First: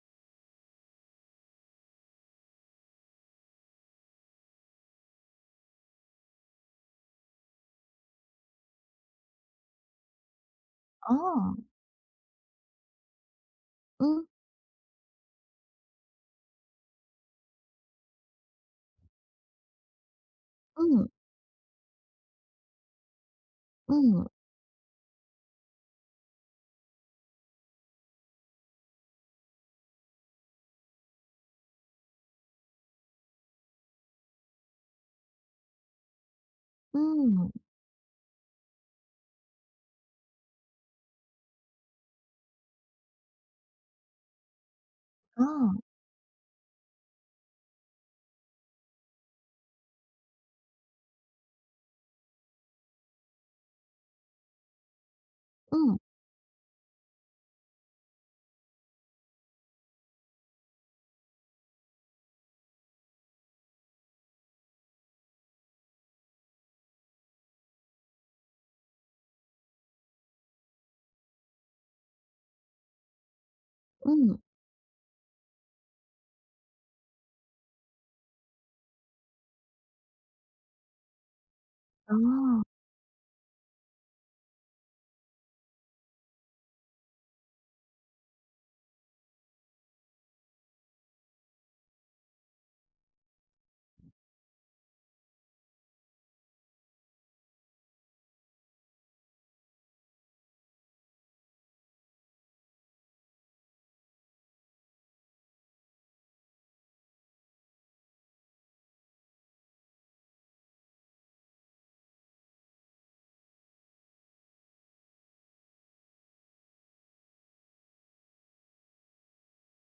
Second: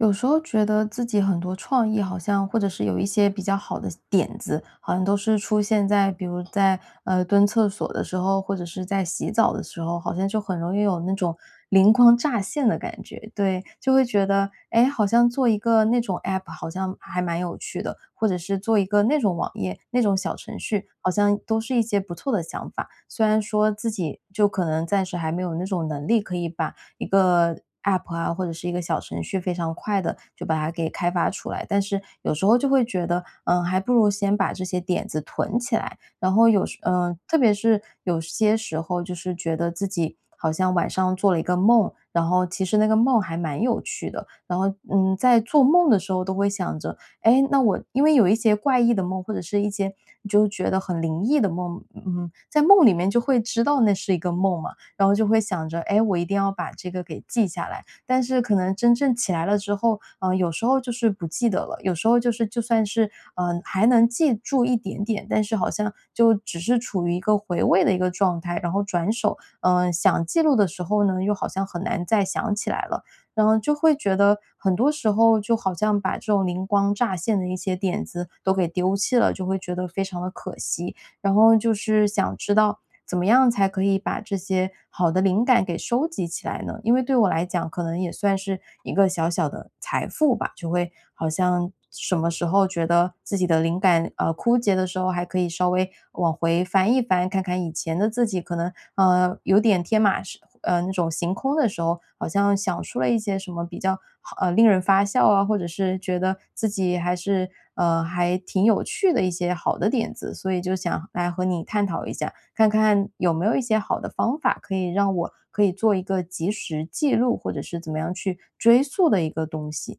有时候觉得自己很多创意好像或者是有一些比较好的点子，好像都是出现在比如在，呃，蹲厕所的时候，或者是在洗澡的时候，好像就很容易有那种哦。灵光乍现的感觉，对，就会嗯。觉得，诶，好像做一个那种 APP 好像还蛮有趣的，或者是做一个那种网页，那种小程序，嗯。好像都是一些不错的想法。虽然说，自己嗯。就可能暂时还没有那种能力可以把一个 APP 啊，或者是一个小程序非常快地就把它给开发出来，但是有时候就会觉得，嗯，还不如先把这些点子囤起来，然后有时呃，特嗯。别是有些时候就是觉得自己好像晚上做了一个梦，然后其实那个梦还蛮有趣的，然后，嗯，在做哦。梦的时候都会想着，哎，那我因为有一些怪异的梦，或者是一些你就觉得很灵异的梦，嗯，在梦里面就会知道那是一个梦嘛，然后就会想着，嗯。哎，我一定要把这个给记下来，但是可能真正起来了之后，呃，有时候就是不记得了，有时候就是就算是，呃，还能记住一点点，但是好像就只是处于一个回味的一个状态，然后转手，嗯，想记录的时候呢，又好像很难再想起来了。然后就会觉嗯。得很多时候就好像把这种灵光乍现的一些点子都给丢弃了，就会觉得非常地可惜，然后就是想知哦。道怎么样才可以把这些好的灵感给收集起来呢？因为对我来讲可能也算是一个小小的财富吧，就会好像什么时候觉得自己的灵感，呃，枯竭的时候还可以稍微往回翻一翻，看看以前的自己，可能，呃，有点天马式嗯，那种行空的时候，好像想出了一些什么比较好令人发笑啊，或者是觉得自己还是呃，还挺有趣的一些好的点子，所以就想来和你探讨一下，看看有没有一些好的方法可以让我可以做一个及时记录，或者是怎么样去追溯的一个东西。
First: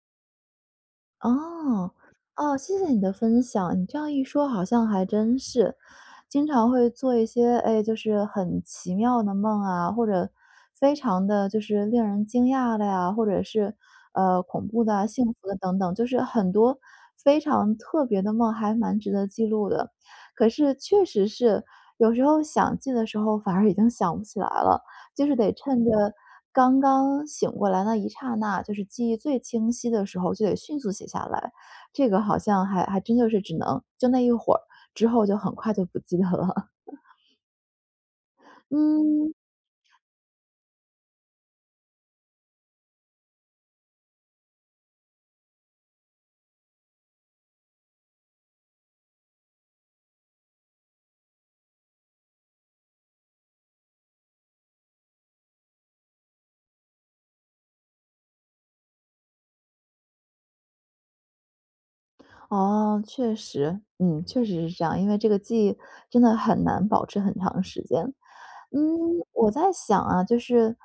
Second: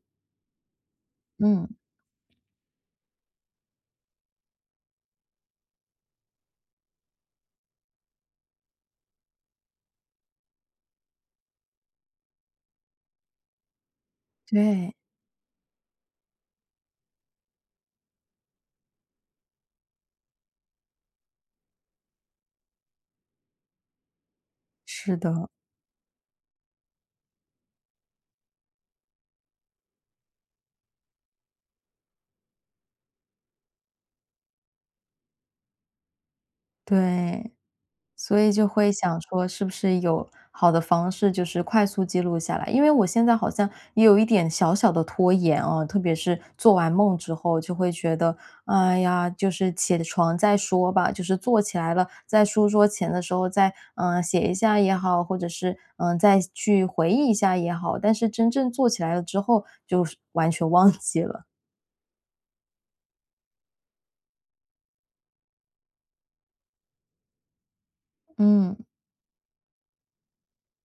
嗯。哦，哦，谢谢你的分享，你这样一说好像还真是，经常会做一些，诶，就是很奇妙的梦啊，或者非常地就是令人惊讶的啊，或者是，呃，恐怖的对。啊，幸福的等等，就是很多非常特别的梦，还蛮值得记录的。可是确实是，有时候想记的时候反而已经想不起来了，是就是的。得趁着刚刚醒过来那一刹那，就是记忆最清晰的时候就得迅速写下来，这个好像还还真就是只能就那一会儿之后就很快就不记得了。对，所以就会想嗯。说是不是有好的方式，就是快速记录下来。因为我现在好像也有一点小小地拖延哦，特别是做完梦之后就会觉得，哎呀，就是起床再说吧，就是坐起来了，在书桌前的时候再，嗯，写一下也好，或者是，嗯，再去回忆一下也好，但是真正坐起来了之后就是完全忘记了。哦，确实。嗯，确实是这样。因为这个记忆真的很难保持很长时间。嗯，嗯。我在想啊，就是，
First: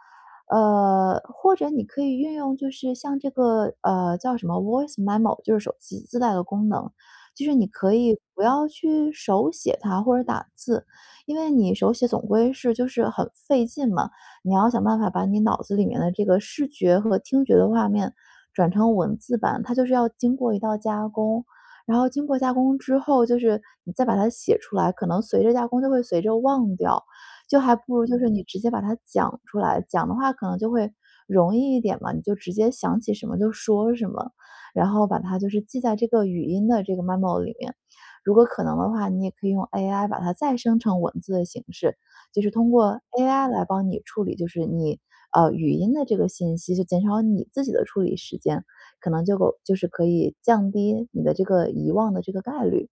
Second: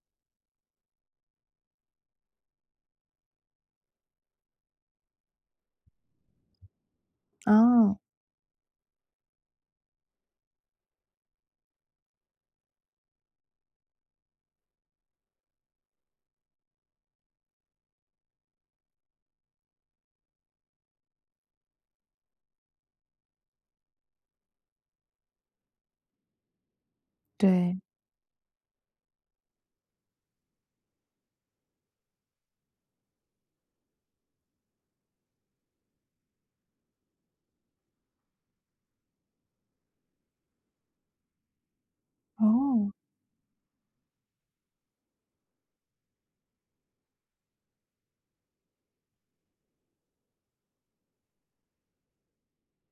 呃，或者你可以运用，就是像这个呃，叫什么，voice memo，就是手机自带的功能。就是你可哦。以不要去手写它或者打字，因为你手写总归是很费劲嘛，你要想办法把你脑子里面的这个视觉和听觉的画面转成文字版。它就是要经过一道加工，然后经过加工之后，就是你再把它写出来，可能随着加工，就会随着忘掉。就还对。不如就是你直接把它讲出来，讲的话可能就会容易一点嘛。你就直接想起什么就说什么。然后把它就是记在这个语音的这个 memo 里面。如果可能的话，你也可以用 AI 把它再生成文字的形式，就是通哦。过 AI 来帮你处理就是你，呃，语音的这个信息，就减少你自己的处理时间，可能就够就是可以降低你的这个遗忘的这个概率。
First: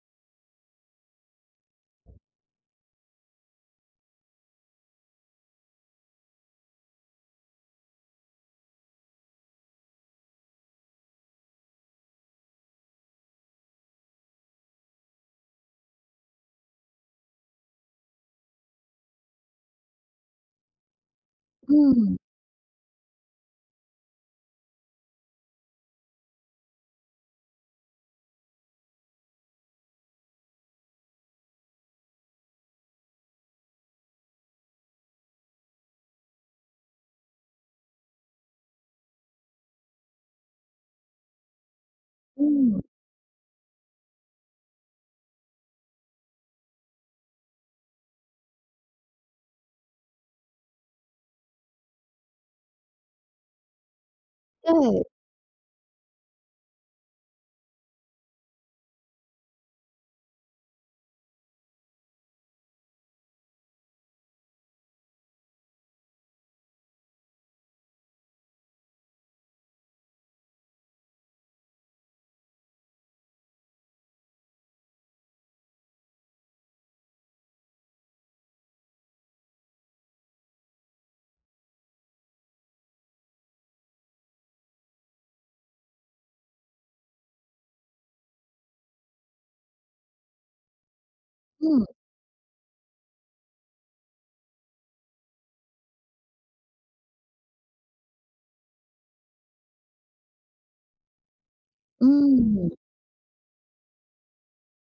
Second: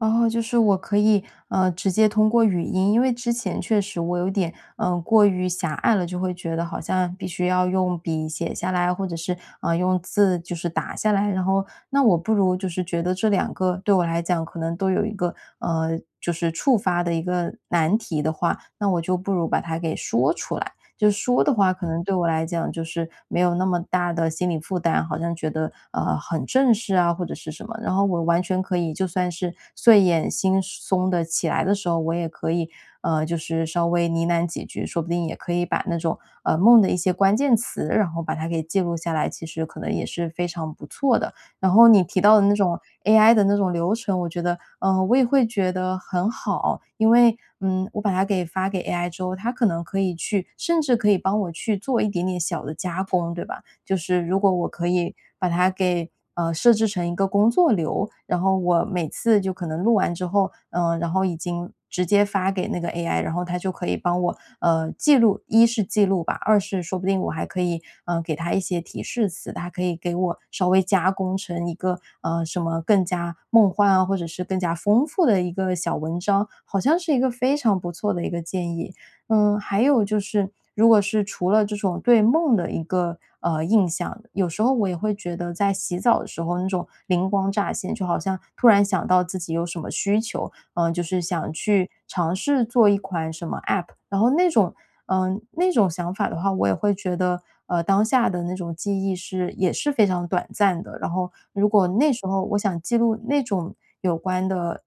哦，就是我可以，呃，直接通过语音。因为之前确实我有点，嗯，过于狭隘了，就会觉得好像必须要用笔写下来，或者是，呃，用字就是打下来，然后那我不如就是觉得这两个对我来讲可能都有一个，嗯，就是触发的一个难题的话，那我就不如把它给说出来。就说的话，可能对嗯。我来讲就是没有那么大的心理负担，好像觉得，嗯，很正式啊或者是什么。然后我完全可以，就算是睡眼惺忪地起来的时候，我也可以，嗯，就是稍微呢喃几句，说不定也可以把那种，呃，梦的一些关键词，然后把它给记录下来，其实可能也是非常不错的。然后你提到的那种嗯。，AI 的那种流程，我觉得呃，我也会觉得很好。因为，嗯，我把它给发给 AI 之后，它可能可以去甚至可以帮我去做一点点小的加工，对吧？就是如果我可对。以把它给，嗯，设置成一个工作流，然后我每次就可能录完之后，嗯，然后已经，直接发给那个 AI，然后它就可以帮我，嗯，记录一是记录吧，二是说不定我还可以，嗯，给它一些提示词，它可以给我稍微加工成一个，呃，什么更加梦幻啊，或者是更加丰富的一个小文章，好像是一个非常不错的一个建议。嗯，还有就是，如果是除了这种对梦的一个，嗯，印象，有时候我也会觉得在洗澡的时候，那种灵光乍现，就好像突然想到自己有什么需求，嗯，就是想去嗯。尝试做一款什么 App，然后那种嗯，那种想法的话，我也会觉得，嗯，当下的那种记忆是也是非常短暂的。然后如果那时候我嗯。想记录那种有关的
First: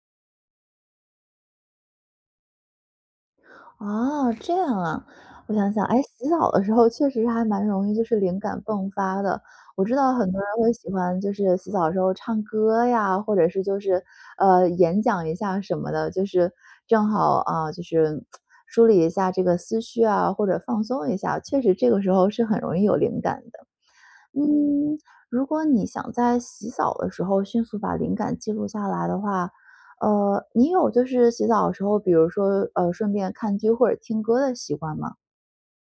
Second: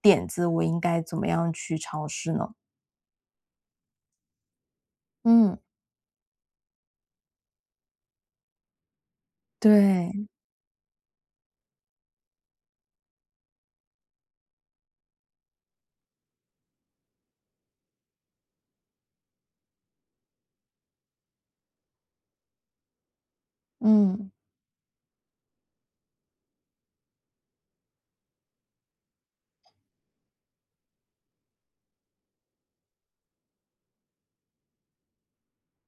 点子，我应该怎么样去尝试呢？哦，这样啊，我嗯。想想。诶，洗澡的时候确实是还蛮容易就是灵感迸发的。我知道对。很多人会喜欢就是洗澡的时候唱歌呀，或者是就是，呃，演讲一下什么的，就是正好，啊，就是 梳理一下这个思绪啊，或者放松一下，确实这个时候是很容易有灵感的。嗯。嗯，如果你想在洗澡的时候迅速把灵感记录下来的话，呃，你有就是洗澡的时候，比如说，呃，顺便看剧或者听歌的习惯吗？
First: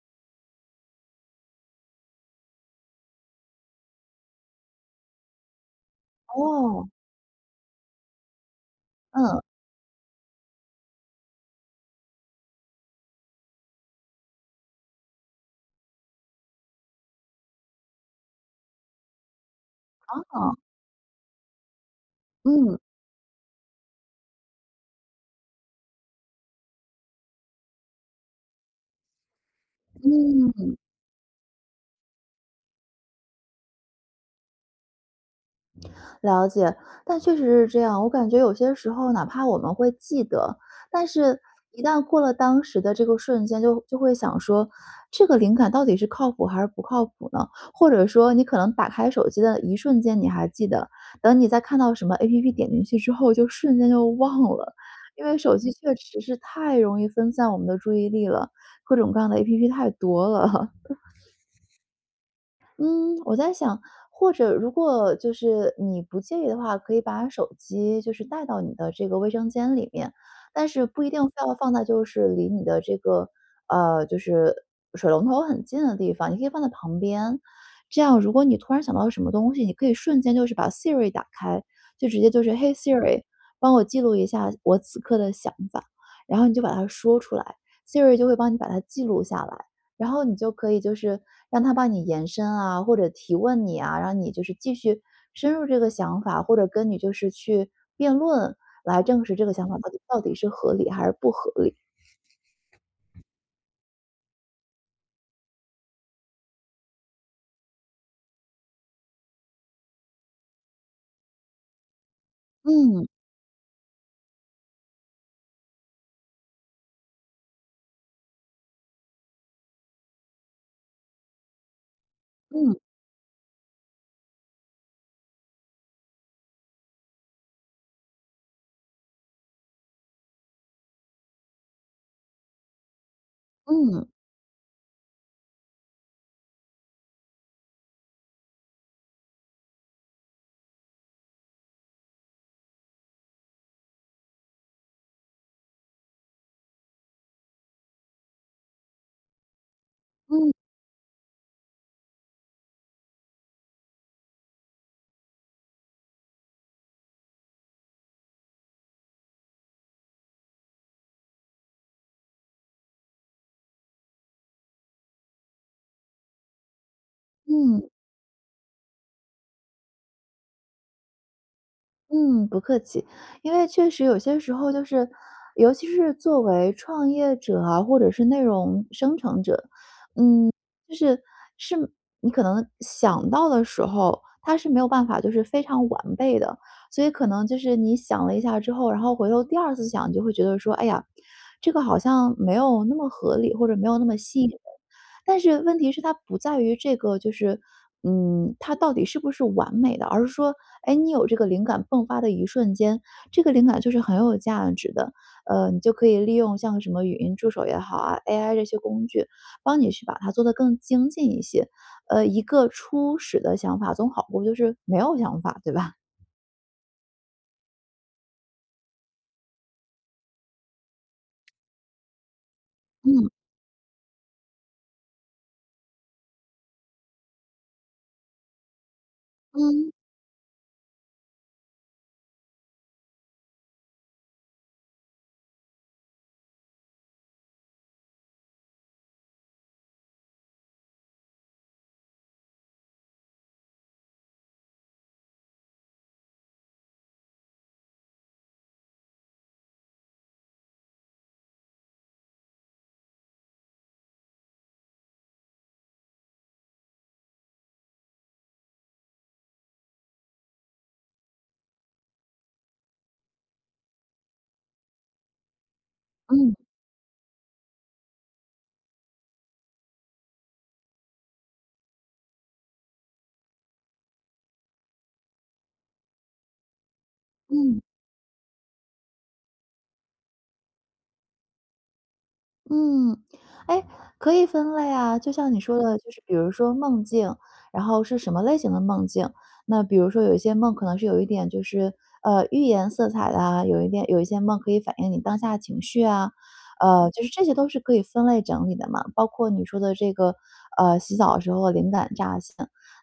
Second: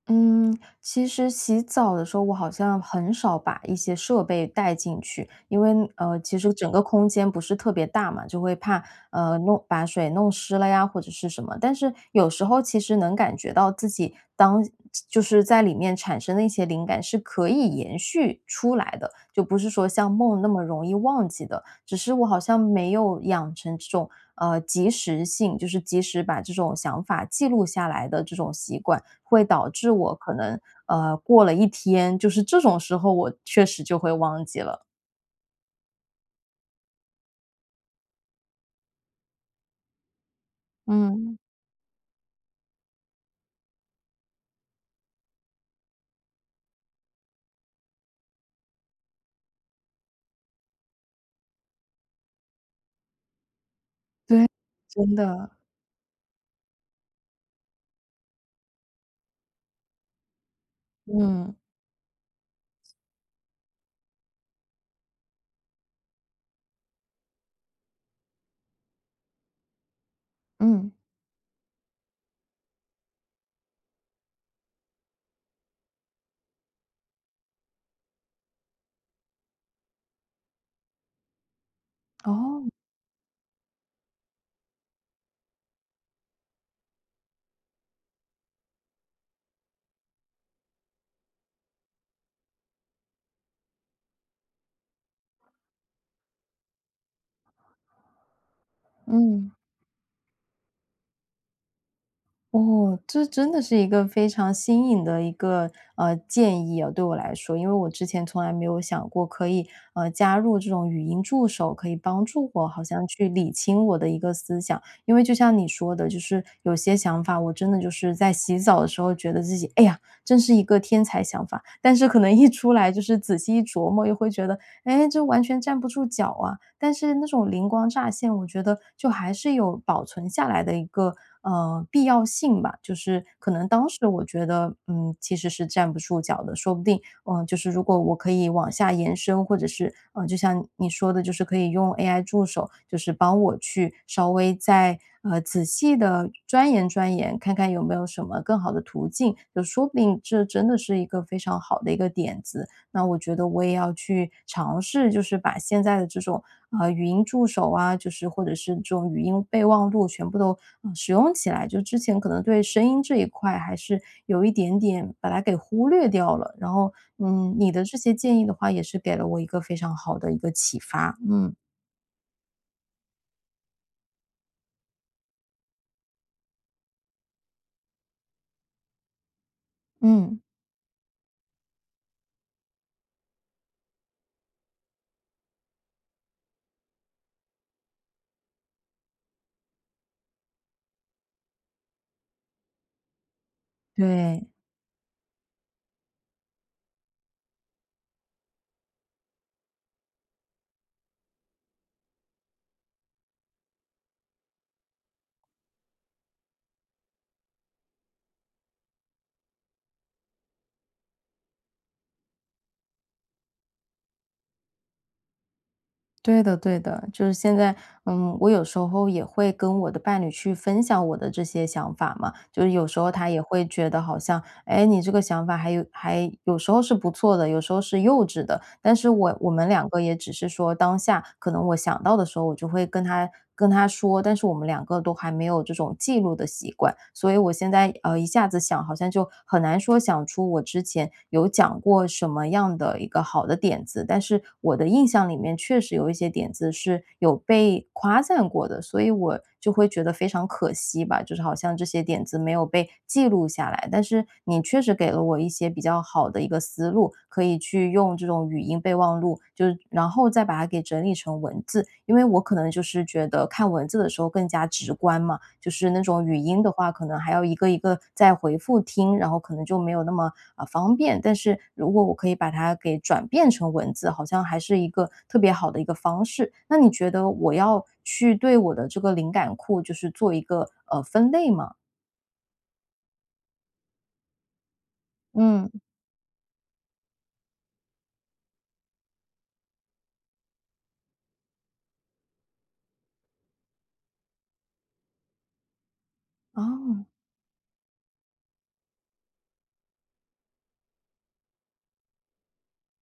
嗯，其实洗澡的时候，我好像很少把一些设备带进去，因为，呃，其实整个哦。空间不是特别大嘛，就会怕，呃，嗯。弄把水弄湿了呀，或者是什么。但是有时候其实能感觉到自己当就是在里面产生了一些灵感是可以延续出来的，就不是说像梦那啊。么容易忘记的，只是我好像嗯。没有养成这种，呃，及时性就是及时把这种想法记录下来的这种习惯。会导致我可能，嗯。呃，过了1天，就是这种时候，我确实就会忘记了。了解。但确实是这样，我感觉有些时候哪怕我们会记得，但嗯。是一旦过了当时的这个瞬间，就就会想说，这个灵感到底是靠谱还是不靠谱呢？或者说你可能打开手机的一瞬间，你还记得，等你再看到什么 APP 点进去之后就瞬间就忘对，了，真因为的。手机确实是太容易分散我们的注意力了，各种各样的 APP 太多了。嗯。嗯，我在想或者如果就是你不介意的话，可以把手机就是带到你的这个卫生间里面，但是嗯。不一定非要放在就是离你的这个，呃，就是水龙头很近的地方，你可以放在旁边。这样如果你突然想到什么东西，你可以瞬间就是把 Siri 打开，就直接就是：哦。“嘿，Siri 帮我记录一下我此刻的想法。”然后你就把它说出来，Siri 就会帮你把它记录下来，然后你就可以就是让它帮你延伸啊，或者提问你啊，让你就是继续深入这个想法，或者跟你就是去辩论，来证实这嗯。个想法到底是合理还是不合理？哦，这真的是一个非常新颖的一个，呃，建议哦，对我来说，因为我之前从来没有想过可以，呃，加入这种语音助手，可以帮助我好嗯。像去理清我的一个思想。因为就像你说的，就是有些想法我真的就是在洗澡的时候觉得自己，哎呀，真是一个天才想法，但是可能一出来就是仔细一琢磨又会觉得，诶，这完全站不住脚啊。但是那种灵光乍现，我觉得就还是有保存下来的一个，呃，必要性吧，就是可能当时嗯。我觉得，嗯，其实是站不住脚的，说不定，呃，就是如果我可以往下延伸，或者是，呃，就像你说的就是可以用 AI 助手，就是帮我去稍微再，呃，仔细地钻研钻研，看看有没有什么更好的途径？就说不定这真的是一个非常好的一个点子。那我觉得我也要去尝试就是把现在的这种，呃，语音助手啊，就是或者是这种语音备忘录全部都使用起来，就之前可能对声音这一块，还是有一点点把它给忽略掉了，然后，嗯，你的嗯。这些建议的话也是给了我一个非常好的一个启发。嗯。嗯，不客气。因为确实有些时候就是，尤其是作为创业者啊，或者是内容生成者，嗯，嗯。就是，是没你可能想到的时候，它是没有办法就是非常完备的。所以可能就是你想了一下之后，然后回头第2次想，就会觉得说：“哎呀，这个好像没有那么合理，或者没有那么吸引对。人”。但是问题是它不在于，这个就是嗯，它到底是不是完美的。而是说，诶，你有这个灵感爆发的一瞬间，这个灵感就是很有价值的。呃，你就可以利用像什么语音助手也好啊，AI 这些工具，帮你去把它做得更精进一些。嗯，一个初始的想法总好过，就是，没有想法，对吧？对的对的。就是现在嗯，我有时候也会跟我的伴侣去分享我的这些想法嘛。就有时候他嗯。也会觉得好像，诶，你这个想法还有还有时候是不错的，有时候是幼稚的。但是我我们两嗯。个也只是说，当下可能我想到的时候，我就会跟他跟他说，但是我们两个都还没有这种记录的习惯。所以我现在也嗯，一下子想，好像就很难说想出我之前，有讲过什么样的一个好的点子。但是，我的印象里面，确实有一些点子是，有被夸赞过的。所以我，就会觉得非常可惜吧，就是好像这些点子没有被记录下来。但是，你确实给了我一些比较好的一个思路，可以去用这种语音备忘录，就是然后再把它整理成文字。因为我可能就是觉得看文字的时候更加直观嘛，就是那种语嗯。音的话可能还要一个一个再回复听，然后可能就没有那么，呃，方便。但是，如果我可以把它转变成文字，好像还是一个特别好的一个方式。那你觉得我嗯。要去对我的这个灵感库，就是做一个，呃，分类吗？嗯。诶，可以分类啊。就像你说嗯。的，就是比如说梦境，然后是什么类型的梦境。那比如说有一些梦可能是有一点就是，呃，寓言色彩的啊，有一点有一些梦可以反映你当下的情绪啊。哦。呃，就是这些都是可以分类整理的嘛。包括你说的这个，呃，洗澡的时候灵感乍现，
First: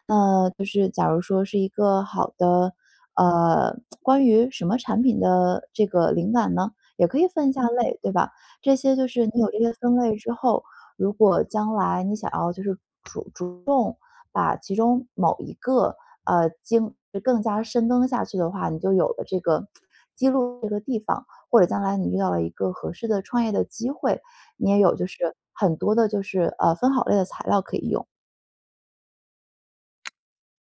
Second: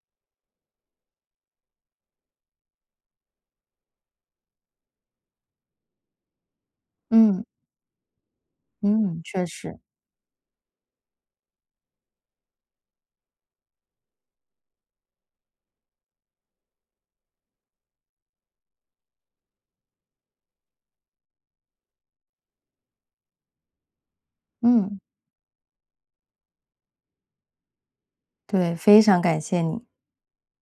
那，就是假如说是一个好的呃，关于什么产品的这个灵感呢。也可以嗯。分一下类，对吧？这些就嗯，是你确有一个实。分类之后，如果将来你想要就是主主动，把其中某一个，啊，精更加深根下去的话，你就有了这个 记录这个地方。或者将来你遇到了一个合适的创业的机会，你也有嗯。就是很多的就是啊，分好类的材料可以用。对，非常感谢你。